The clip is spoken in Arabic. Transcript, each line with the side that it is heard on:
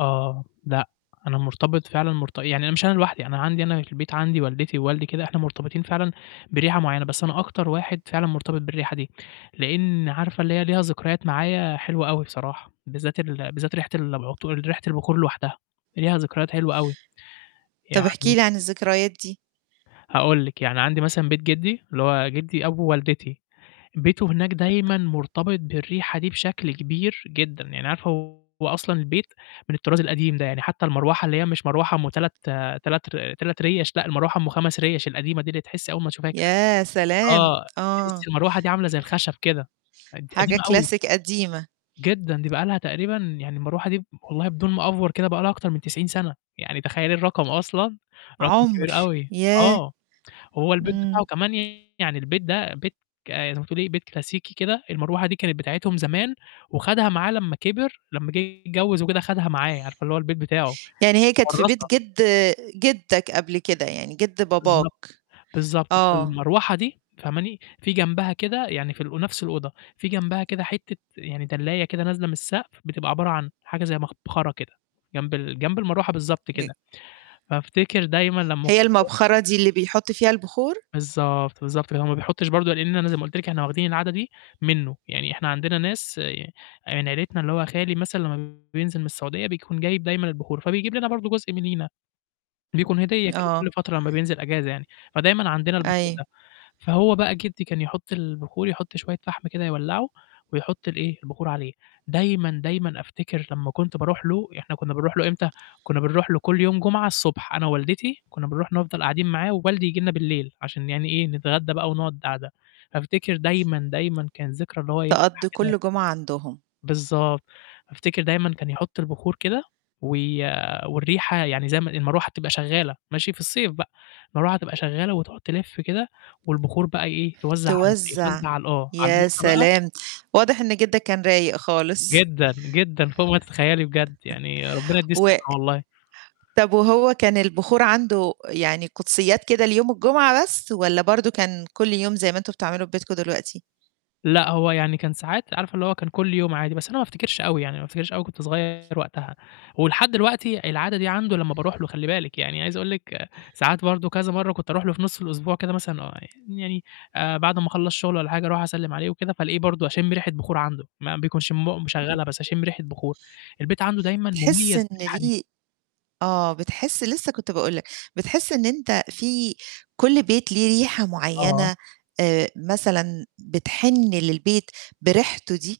left: آه، لأ، أنا مرتبط فعلًا مرت يعني أنا مش أنا لوحدي، أنا عندي أنا في البيت عندي والدتي ووالدي كده إحنا مرتبطين فعلًا بريحة معيّنة، بس أنا أكتر واحد فعلًا مرتبط بالريحة دي، لإن عارفة اللي هي ليها ذكريات معايا حلوة أوي بصراحة، بالذّات ال بالذّات ريحة ال العطور ريحة البخور لوحدها ليها ذكريات حلوة أوي،
right: طَب احكِ
left: يعني
right: لي عن الذكريات دي؟
left: هاقول لِك، يعني عندي مثلًا بيت جدّي اللي هو جدّي أبو والدتي، بيته هناك دايمًا مرتبط بالريحة دي بشكل كبير جدًا، يعني عارفة هو أصلًا البيت من الطراز القديم ده، يعني حتى المروحة اللي هي مش مروحة أُم 3- 3 ر 3 رِيَش لأ، المروحة أُم 5 رِيَش القديمة دي اللي تحسّي أول ما تشوفيها كده
right: يا سلام!
left: آه،
right: آه.
left: تحسّي المروحة دي عاملة زي الخشب كده قد
right: حاجة
left: قديمة أوي.
right: كلاسيك قديمة.
left: جدًا، دي بقى لها تقريبًا يعني المروحة دي ب والله بدون ما أأفور كده بقى لها أكتر من 90 سَنة، يعني تخيّلي الرقم أصلًا، رقم
right: عُمر،
left: كبير أوي
right: ياه!
left: آه، هو البيت بتاعه
right: إمم.
left: كمان يعني البيت ده بيت ك زي ما تقولي بيت كلاسيكي كده، المروحة دي كانت بتاعتهم زمان وخَدها معاه لمّا كبر لمّا جِه يتجوّز وكده خَدها معاه، عارفة اللي هو البيت بتاعه،
right: يعني هي كانت في بيت
left: متورّثة.
right: جد جدّك قبل كده، يعني جد باباك.
left: بالضبط. بالضبط،
right: آه.
left: فالمروحة دي فهماني؟ في جنبها كده يعني في ال ونَفْس الأوضة، في جنبها كده حتّة يعني دلّاية كده نازلة من السقف بتبقى عبارة عن حاجة زي مبخرة كده جنب ال جنب المروحة بالضبط
right: ج
left: كده. فافتكر دايمًا لمّا
right: هي
left: [unintelligible]
right: المَبخَرة دي اللي بيحُط فيها البخور؟
left: بالضبط، بالضبط، فاللي هو ما بيحطّش برضه لإن أنا زي ما قُلت لِك إحنا واخدين العادة دي منّه، يعني إحنا عندنا ناس ي آه، يعني عيلتنا اللي هو خالي مثلًا لمّا بينزل من السعودية بيكون جايب دايمًا البخور فبيجيب لنا برضه جزء مننا، بيكون هدية كده كل
right: آه.
left: فترة لمّا بينزل إجازة يعني، فدايمًا عندنا البخور
right: أي
left: ده. فهو بقى جدّي كان يحُط البخور يحُط شوية فحم كده يولّعه ويحُط ال إيه، البخور عليه. دايمًا، دايما أفتكر لمّا كنت باروح له، يع إحنا كنّا بنروح له إمتى، كنّا بنروح له كل يوم جمعة الصبح أنا ووالدتي كنّا بنروح نفضل قاعدين معاه ووالدي ييجي لنا بالليل عشان يعني إيه، نتغدّى بقى ونقعُد قاعدة، فأفتكر دايمًا، دايمًا كان ذكرى إن هو إيه
right: تقضّي
left: [unintelligible]
right: كل جمعة عندهم.
left: بالضبط، أفتكر دايمًا كان يحُط البخور كده وي والريحة يعني زي ما المروح تبقى شغّالة ماشي؟ في الصيف بقى، المروح تبقى شغّالة وتقعُد تلِف كده والبخور بقى إيه، توزع على الب
right: توزّع،
left: توزع على ال آه، على [unintelligible]
right: يا
left: بقى.
right: سلام! واضح إن جدّك كان رايق خالص.
left: جدًا، جدًا، فوق ما تتخيّلي بجد، يعني ربنا يدّيه
right: و
left: الصحّة والله.
right: طَب وهو كان البخور عنده يعني قُدسيّات كده ليوم الجمعة بس والّا برضه كان كل يوم زي ما أنتم بتعملوا في ببيتكم دلوقتي؟
left: لأ، هو يعني كان ساعات عارفة اللي هو كان كل يوم عادي، بس أنا ما أفتكرش أوي يعني ما أفتكرش أوي كنت صغيّر وقتها ولحد الوقتي العادة دي عنده لمّا باروح له خلّي باِلك، يعني عايز أقول لِك ساعات برضه كذا مرّة كنت أروح له في نُص الأسبوع كده مثلًا ويع يعني آآ، بعد أمّا أخلّص شُغل والّا حاجة أروح أسلّم عليه وكده فألاقيه برضه أشِم ريحة بخور عنده ما بيكنش مو
right: إمم.
left: مشغّلها بس أشِم ريحة بخور، البيت عنده دايمّا
right: تحِس
left: مُميز
right: إن
left: بالريحة دي.
right: ليه آه، بتحِس لسه كنت باقول لك، بتحِس إن أنت في كل بيت ليه ريحة
left: آه.
right: معيّنة آآ، مثلًا بتحِن للبيت بريحته دي؟